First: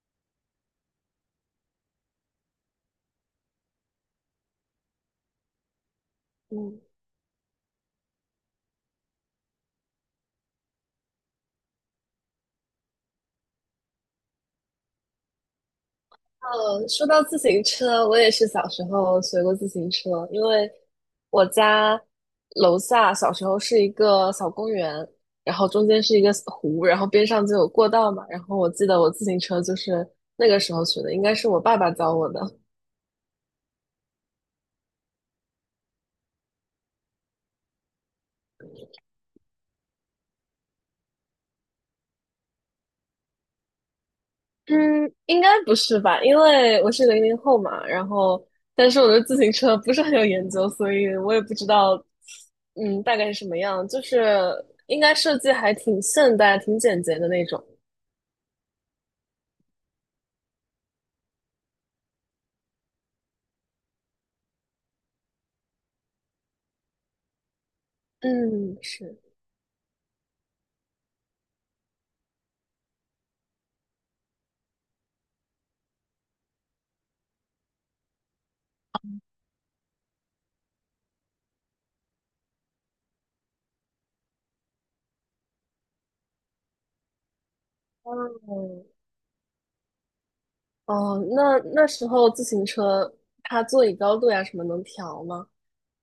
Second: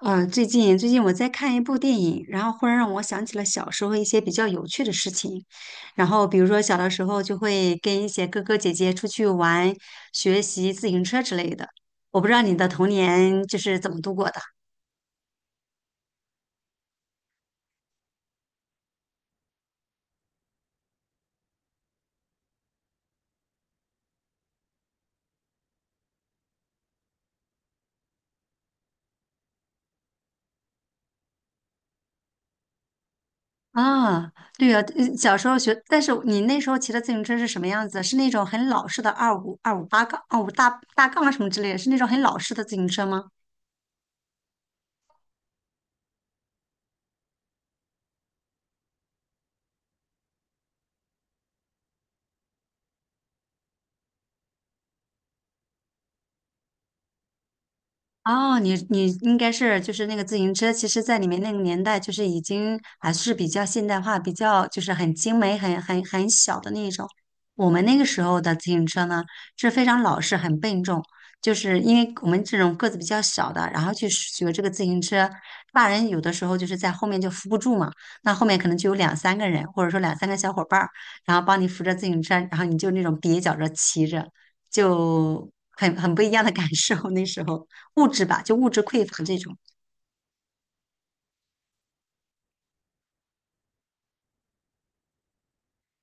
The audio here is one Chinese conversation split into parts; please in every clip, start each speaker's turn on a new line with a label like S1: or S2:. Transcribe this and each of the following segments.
S1: 嗯，最近我在看一部电影，然后忽然让我想起了小时候一些比较有趣的事情。然后比如说小
S2: 嗯
S1: 的时候就会跟一些哥哥姐姐出去玩、学习自行车之类的。我不知道你的童年就是怎么度过的
S2: 呃，说到自行车，我也是小时候学过自行车，因为我家楼下小时候是一个小公园，然后中间是一个湖，然后边上就有过道嘛。然后我记得我自行车就是那个时候学的，应该是我爸爸教我的。
S1: 啊？对呀，小时候学，但是你那时候骑的自行车是什么样子？是那种很老式的二五二五八杠、二五大大杠啊什么之类的，是那种很老式的自行车吗？
S2: 嗯，应该不是吧？因为我是00后嘛，然后但是我对自行车不是很有研究，所以我也不知道，嗯，大概是什么样。就是应该设计还挺现代、挺简洁的那种。
S1: 哦，你应该是就是那个自行车，其实在你们那个年代，就是已经还是比较现代化，比较就是很精美、很小的那一种。我们那个时候的自
S2: 嗯，
S1: 行车
S2: 是。
S1: 呢，是非常老式、很笨重，就是因为我们这种个子比较小的，然后去学这个自行车，大人有的时候就是在后面就扶不住嘛，那后面可能就有两三个人，或者说两三个小伙伴儿，然后帮你扶着自行车，然后你就那种蹩脚着骑着，就很不一样的感受那时候。物质吧，就物质
S2: 哦，
S1: 匮乏这种
S2: 哦，那时候自行车它座椅高度呀什么能调吗？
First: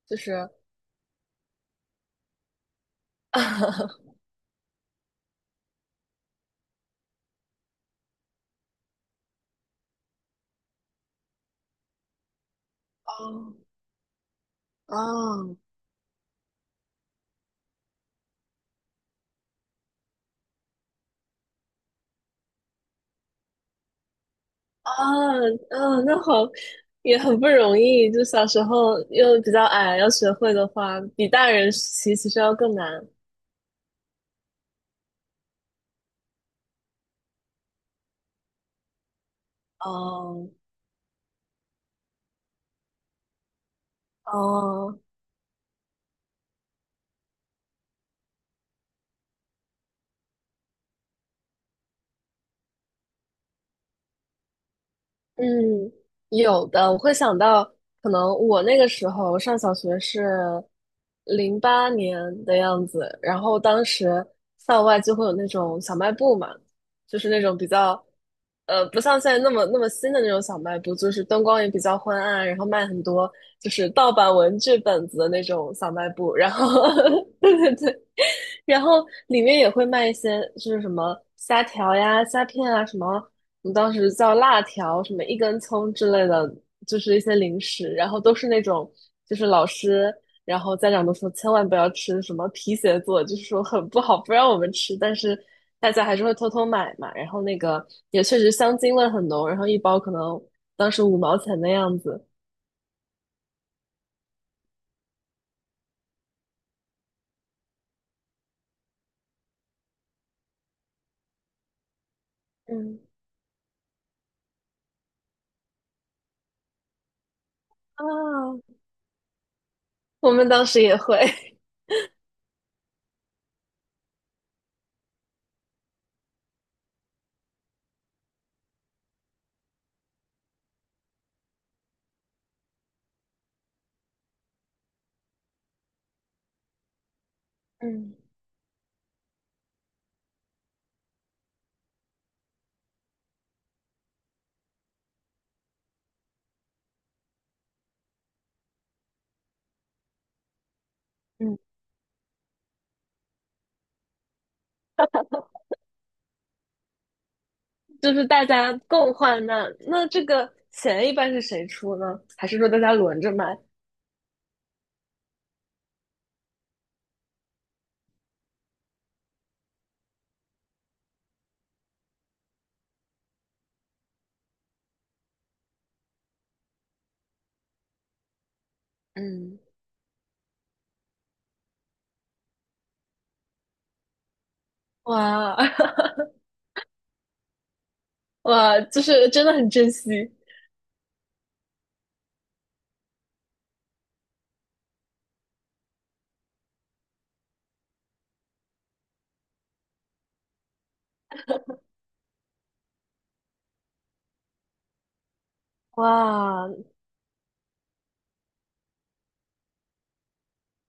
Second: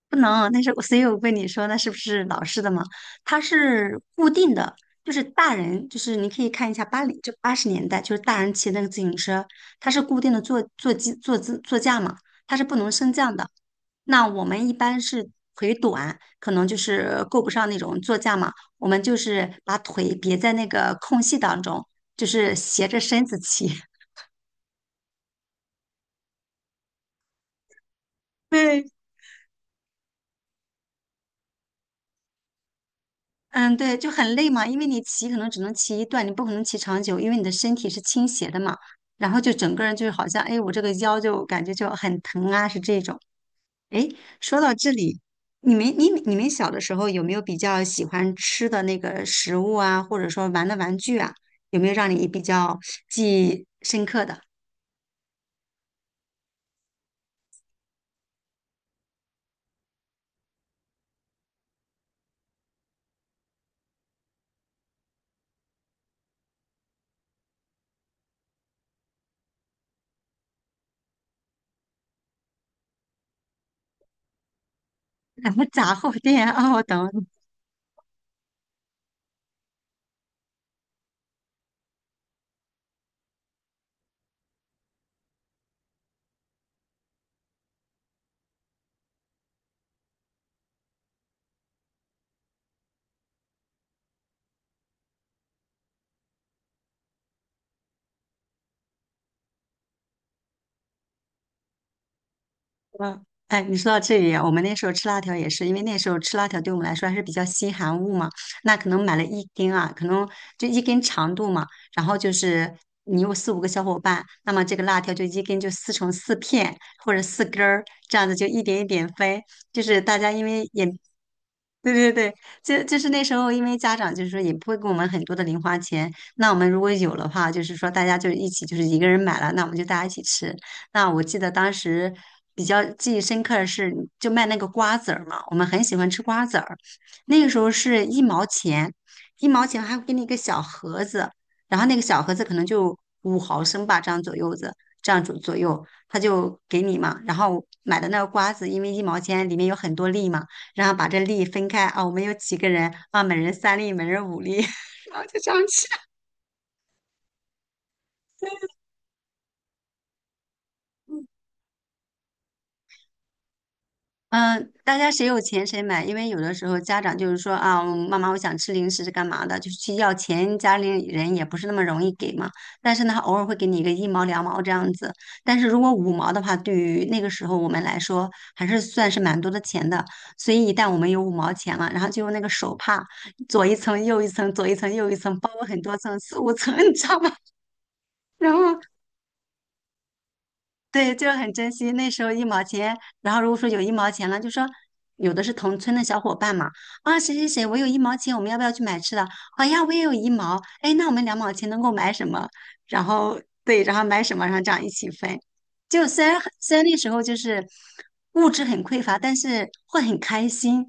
S2: 就
S1: 不
S2: 是，
S1: 能。但是所以我问你说，那是不是老式的嘛？它是 固定的，就是大人，就是你可以看一下80年代，就是大人骑那个自行车，它是固定的坐姿座驾嘛，它是不能升降的。
S2: 哦
S1: 那我们一般是
S2: 哦，
S1: 腿短，可能就是够不上那种座驾嘛，我们就是把腿别在那个空隙当中，就是斜着身子骑。
S2: 啊，嗯，那好，也很不容易。就小时
S1: 对，
S2: 候又比较矮，要学会的话，比大人骑期其实要更难。
S1: 嗯，对，就很累嘛，因为你骑可能只能骑一段，你不可能骑长久，因为你的身体是倾斜的嘛。然后就整个人就是好像，
S2: 哦，
S1: 哎，我这个腰就感觉就很疼啊，是这种。哎，说到这
S2: 哦，
S1: 里，你们小的时候有没有比较喜欢吃的那个食物啊，或者说玩的玩具啊，有没有让你比较记忆深刻的？
S2: 嗯，有的，我会想到，可能我那个时候上小学是2008年的样子，然后当时校外就会有那种小卖部嘛，就是那种比较，不像现在那么新的那种小卖部，就是灯光也比较昏暗，然后卖很多就是盗版文具本子的 那
S1: 然后
S2: 种小
S1: 杂
S2: 卖
S1: 货
S2: 部，
S1: 店
S2: 然
S1: 哦，
S2: 后
S1: 懂。
S2: 对，然后里面也会卖一些，就是什么虾条呀、虾片啊，什么我们当时叫辣条，什么一根葱之类的，就是一些零食。然后都是那种，就是老师，然后家长都说千万不要吃什么皮鞋做，就是说很不好，不让我们吃。但是大家还是会偷偷买嘛。然后那个也确实香精味很浓，然后一包可能当时五毛钱的样子。
S1: 嗯，哎，你说到这里啊，我们那时候吃辣条也是，因为那时候吃辣条对我们来说还是比较稀罕物嘛，那可能买了一根啊，可能就一根长度嘛，然后就是
S2: 嗯，
S1: 你有四五个小伙伴，那么这个辣条就一根就撕成四片或者四根儿，
S2: 啊，
S1: 这样子就一点一点分，就是大家
S2: 我
S1: 因
S2: 们当
S1: 为
S2: 时
S1: 也
S2: 也会。
S1: 对对对，就是那时候，因为家长就是说也不会给我们很多的零花钱，那我们如果有的话，就是说大家就一起，就是一个人买了，那我们就大家一起吃。那我记得当时比较记忆深刻的是，就卖那个瓜子儿嘛，我们很喜欢吃瓜子儿，那个时候是
S2: 嗯
S1: 一毛钱，一毛钱还会给你一个小盒子，然后那个小盒子可能就5毫升吧，这样左右子，这样左右，他就给你嘛。然后买的那个瓜子，因为一毛钱里面有很多粒嘛。然后把这粒
S2: 嗯，
S1: 分开啊，我们有几个人啊，每人三粒，每人五粒，然后就这样吃。
S2: 就是大家共患难。那这个钱一般是谁出呢？还是说大家轮着买？
S1: 嗯，大家谁有钱谁买，因为有的时候家长就是说啊，妈妈我想吃零食是干嘛的，就是去要钱，家里人也不是那么容易给嘛。但是呢，他偶尔会给你一个一毛两毛这样子，但是如果五毛的话，对于那个时候我们来说还是算是蛮多的
S2: 嗯，
S1: 钱的。所以一旦我们有五毛钱了，然后就用那个手帕左一层右一层，左一层右一层，包
S2: 哇
S1: 了很多层，四五层，你知道吗？然后
S2: 哇，就是真的很珍惜，
S1: 对，就是很珍惜那时候一毛钱。然后如果说有一毛钱了，就说有的是同村的小伙伴嘛，啊，谁谁谁，我有一毛钱，我们要不要去买吃的？好呀，我也有一毛，哎，那我们2毛钱能够买什么？然后对，然后买什么，然后这样一起分。就虽然很
S2: 哇！
S1: 虽然那时候就是物质很匮乏，但是会很开心。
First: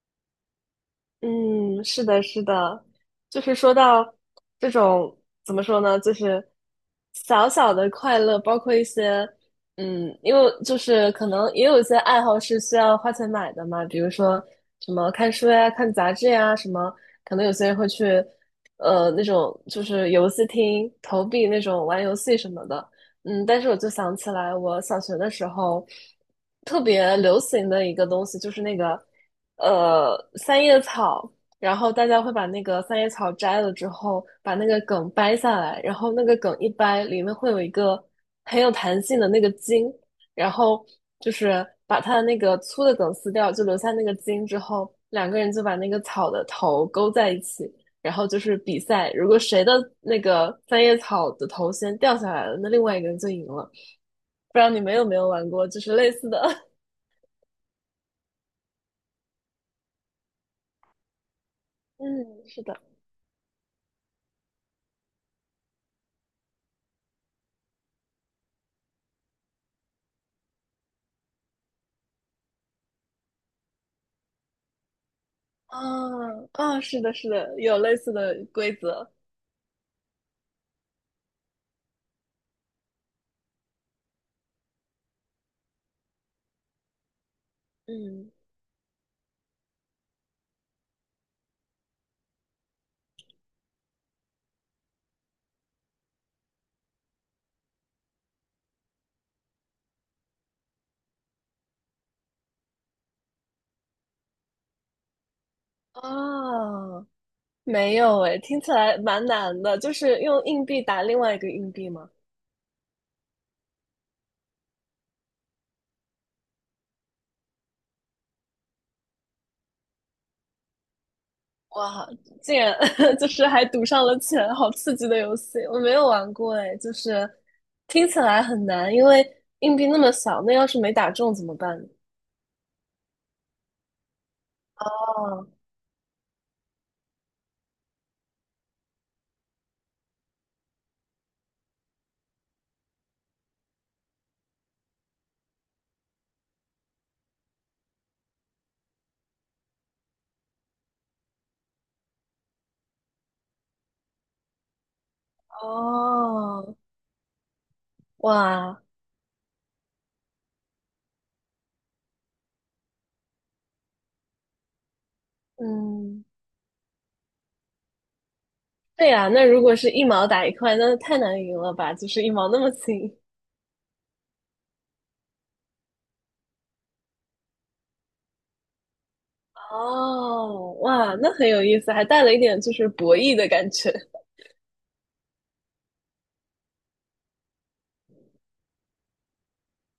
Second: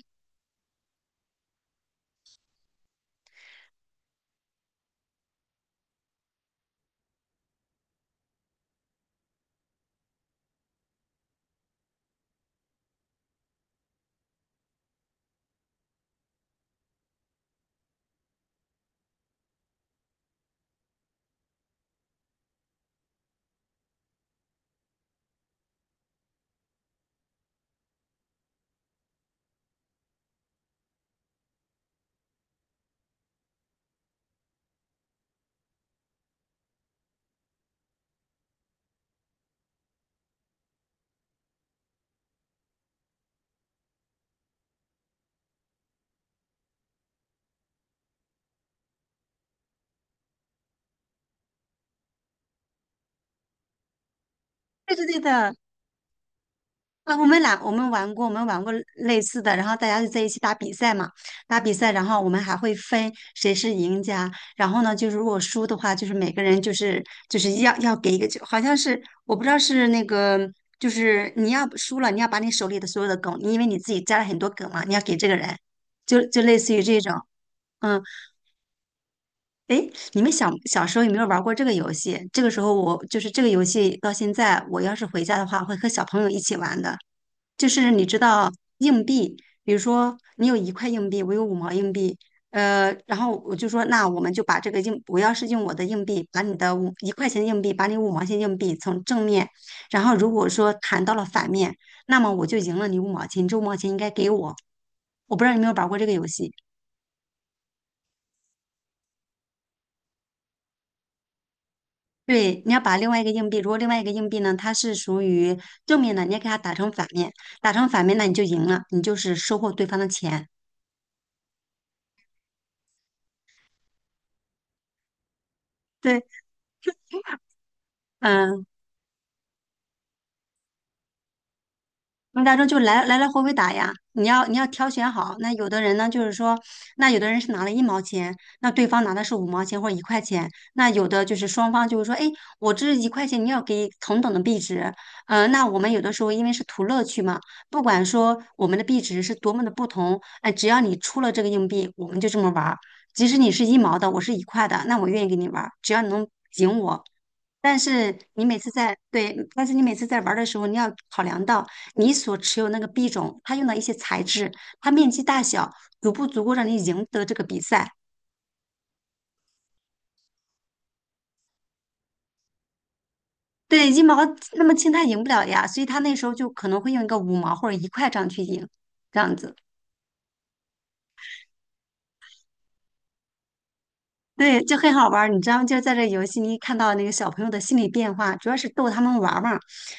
S2: 嗯，是的，是的，就是说到这种怎么说呢，就是小小的快乐，包括一些因为就是可能也有一些爱好是需要花钱买的嘛，比如说什么看书呀、看杂志呀，什么可能有些人会去那种就是游戏厅投币那种玩游戏什么的，嗯，但是我就想起来，我小学的时候特别流行的一个东西就是那个三叶草，然后大家会把那个三叶草摘了之后，把那个梗掰下来，然后那个梗一掰，里面会有一个很有弹性的那个筋，然后就是把它的那个粗的梗撕掉，就留下那个筋之后，两个人就把那个草的头勾在一起，然后就是比赛，如果谁的那个三叶草的头先掉下来了，那另外一个人就赢了。不知道你们
S1: 对
S2: 有
S1: 对
S2: 没
S1: 对
S2: 有玩
S1: 的，
S2: 过，就是类似的。
S1: 啊，我们玩过，我们玩过类似的，然后大家就在一起打比赛嘛，打比赛，然后我们
S2: 嗯，
S1: 还
S2: 是
S1: 会
S2: 的，
S1: 分谁是赢家，然后呢，就是如果输的话，就是每个人就是要给一个就好像是我不知道是那个，就是你要输了，你要把你手里的所有的梗，你因为你自己加了很多梗嘛，你要给这个人，
S2: 啊，
S1: 就类似
S2: 啊，
S1: 于这
S2: 是
S1: 种，
S2: 的，是的，有类
S1: 嗯。
S2: 似的规则。
S1: 诶，你们小时候有没有玩过这个游戏？这个时候我就是这个游戏到现在，我要是回家的话，会和小朋友一起玩的。就是你知
S2: 嗯，
S1: 道硬币，比如说你有一块硬币，我有五毛硬币，呃，然后我就说那我们就把这个硬，我要是用我的硬币把你的五一块钱硬币，把你五毛钱硬币从正面，然后如果说弹到了反面，那么我就赢了你五毛钱，你这五毛钱应该给我。我不知道你有没有玩过这个游戏。
S2: 啊，没有诶，听起来蛮难的，就是用硬币打另外一个硬币吗？
S1: 对，你要把另外一个硬币，如果另外一个硬币呢，它是属于正面的，你要给它打成反面，打成反面，那你就赢了，你就是收获对方的钱。
S2: 哇，竟然 就是还赌上了钱，好刺激的游戏！我没有
S1: 对，
S2: 玩过哎，就是 听起来
S1: 嗯、
S2: 很难，因为硬币那么小，那要是没打中怎么办呢，
S1: 那大众就来回回打呀，你要挑选好。
S2: 哦
S1: 那有的人呢，就是说，那有的人是拿了一毛钱，那对方拿的是五毛钱或者一块钱，那有的就是双方就是说，哎，我这一块钱你要给同等的币值，呃，那我们有的时候因为是图乐趣嘛，不管说我们的币值是多么的不同，哎，只要你出了这个硬币，我们就这么玩儿。即使你是一毛的，我是一块的，那我愿意跟你玩儿，只要你能
S2: 哦，
S1: 赢我。但是你每次
S2: 哇，
S1: 在，对，但是你每次在玩儿的时候，你要考量到。你所持有那个币种，它用的一些材质，它面积大小，足
S2: 嗯，
S1: 不足够让你赢得这个比赛？
S2: 对呀，那如果是一毛打一块，那太难赢了吧？就是一毛那么轻。
S1: 对，一毛那么轻，它赢不了呀，所以他那时候就可能会用一个五毛或者一块这样去赢，这样子。
S2: 哦，哇，那很有意思，还带了一点就是博弈的感觉。
S1: 对，就很好玩儿，你知道吗？就是在这游戏里看到那个小朋友的心理变化，主要是逗他们玩儿嘛，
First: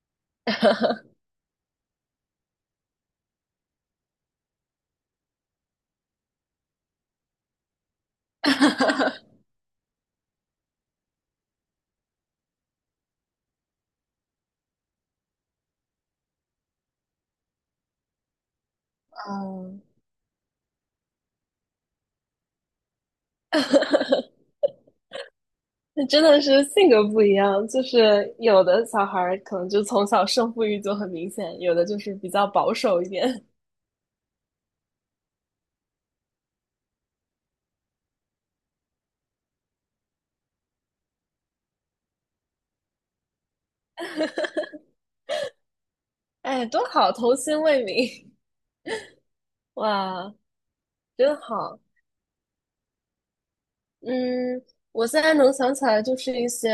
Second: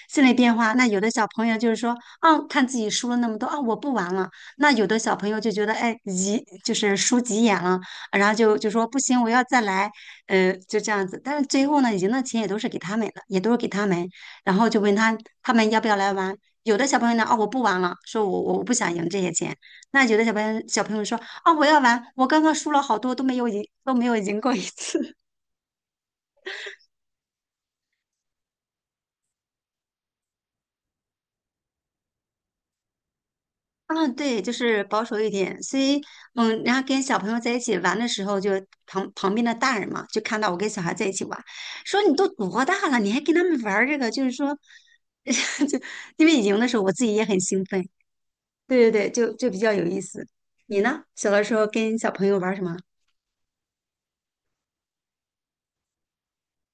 S1: 心理变化。那有的 小朋友就是说，啊，看自己输了那么多，啊，我不玩了。那有的小朋友就觉得，哎，急，就是输急眼了，然后就说不行，我要再来，呃，就这样子。但是最后呢，赢的钱也都是给他们的，也都是给他们。然后就问他他们要不要来玩。有的小朋友呢，哦，我不玩了，说我不想赢这些钱。
S2: 嗯。
S1: 那有的小朋友说。啊，我要玩！我刚刚输了好多，都没有赢，都没有 赢过一次。
S2: 那真的是性格不一样，就是有的小孩儿可能就从小胜负欲就很明显，有的就是比较保守一点。
S1: 啊，对，就是保守一点。所以，嗯，然后跟小朋友在一起玩的时候，就旁边的大人嘛，就看到我跟小孩在一起玩，说你都多大了，你还跟他们玩儿这个？就是说，就因为 赢
S2: 哎，
S1: 的时候，
S2: 多
S1: 我自
S2: 好，
S1: 己也
S2: 童
S1: 很
S2: 心
S1: 兴
S2: 未
S1: 奋。
S2: 泯，
S1: 对对对，就比较 有意思。
S2: 哇，
S1: 你呢？小
S2: 真
S1: 的时候
S2: 好。
S1: 跟小朋友玩儿什么？
S2: 嗯，我现在能想起来就是一些，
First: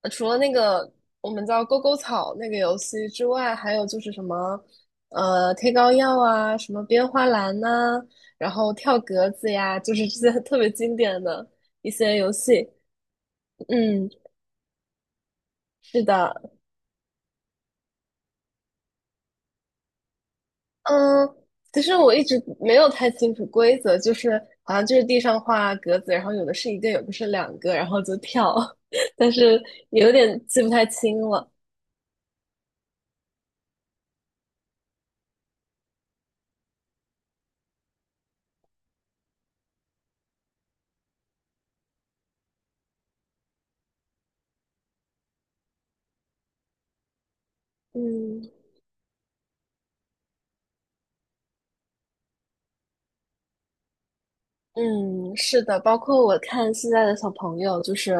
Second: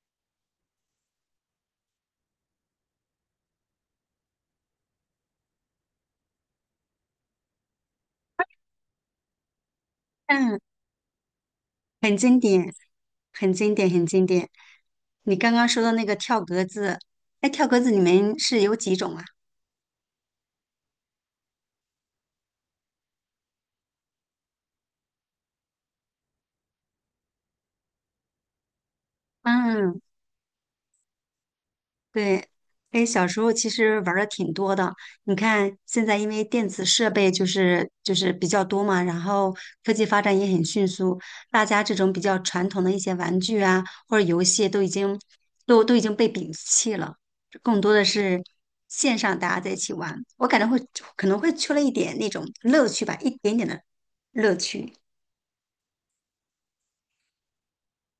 S2: 除了那个我们叫勾勾草那个游戏之外，还有就是什么，贴膏药啊，什么编花篮呐、然后跳格子呀，就是这些
S1: 嗯。
S2: 特别经典的一
S1: 很
S2: 些游
S1: 经
S2: 戏。
S1: 典，很经典，很
S2: 嗯，
S1: 经典。你刚刚说的
S2: 是
S1: 那个跳
S2: 的，
S1: 格子，哎，跳格子你们是有几种啊？
S2: 嗯，其实我一直没有太清楚规则，就是好像就是地上画格子，然后有的是一个，有的是两个，然后就跳，但是
S1: 嗯，
S2: 有点记不太清了。
S1: 对，哎，小时候其实玩的挺多的。你看，现在因为电子设备就是比较多嘛，然后科技发展也很迅速，大家这种比较传统的一些玩具啊或者游戏都已经都已经被摒弃了，更多的是
S2: 嗯。
S1: 线上大家在一起玩。我感觉会可能会缺了一点那种乐趣吧，一点点的乐趣。
S2: 嗯，是的，包括我看现在的小朋友，就是，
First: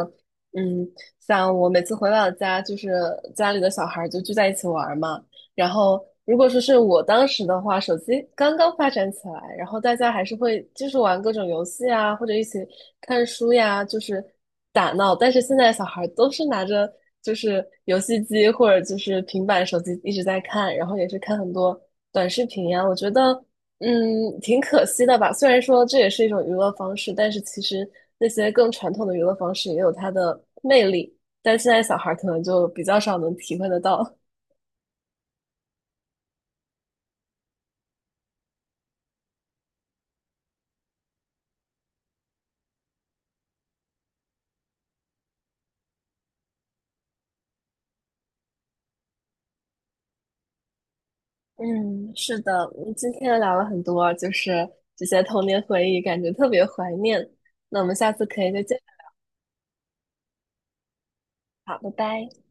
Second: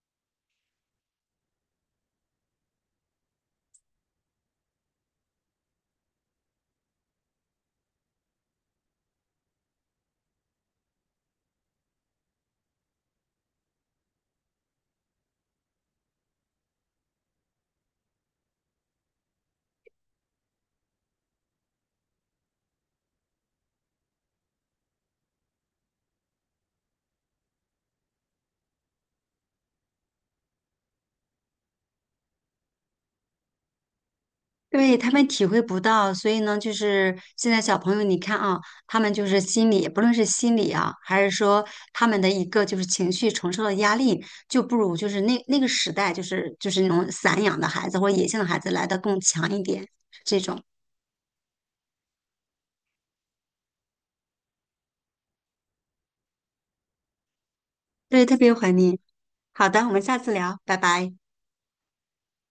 S2: 嗯，像我每次回老家，就是家里的小孩儿就聚在一起玩儿嘛。然后，如果说是我当时的话，手机刚刚发展起来，然后大家还是会就是玩各种游戏啊，或者一起看书呀，就是打闹。但是现在小孩儿都是拿着就是游戏机或者就是平板、手机一直在看，然后也是看很多短视频呀。我觉得，嗯，挺可惜的吧。虽然说这也是一种娱乐方式，但是其实那些更传统的娱乐方式也有它的魅力，但现在小孩儿可能就比较少能体会得到。
S1: 对，他们体会不到，所以呢，就是现在小朋友，你看啊，他们就是心理，不论是心理啊，还是说他们的一个就是情绪承受的压力，就不如就是那个时代，就是那种散养的孩子或者野性的孩子来的更强一点，这种，
S2: 嗯，是的，嗯，今天聊了很多，就是这些童年回忆，感觉特别怀念。那我们下
S1: 对，
S2: 次
S1: 特
S2: 可
S1: 别
S2: 以再
S1: 怀
S2: 见，
S1: 念。好的，我们下次聊，拜拜。
S2: 好，拜拜。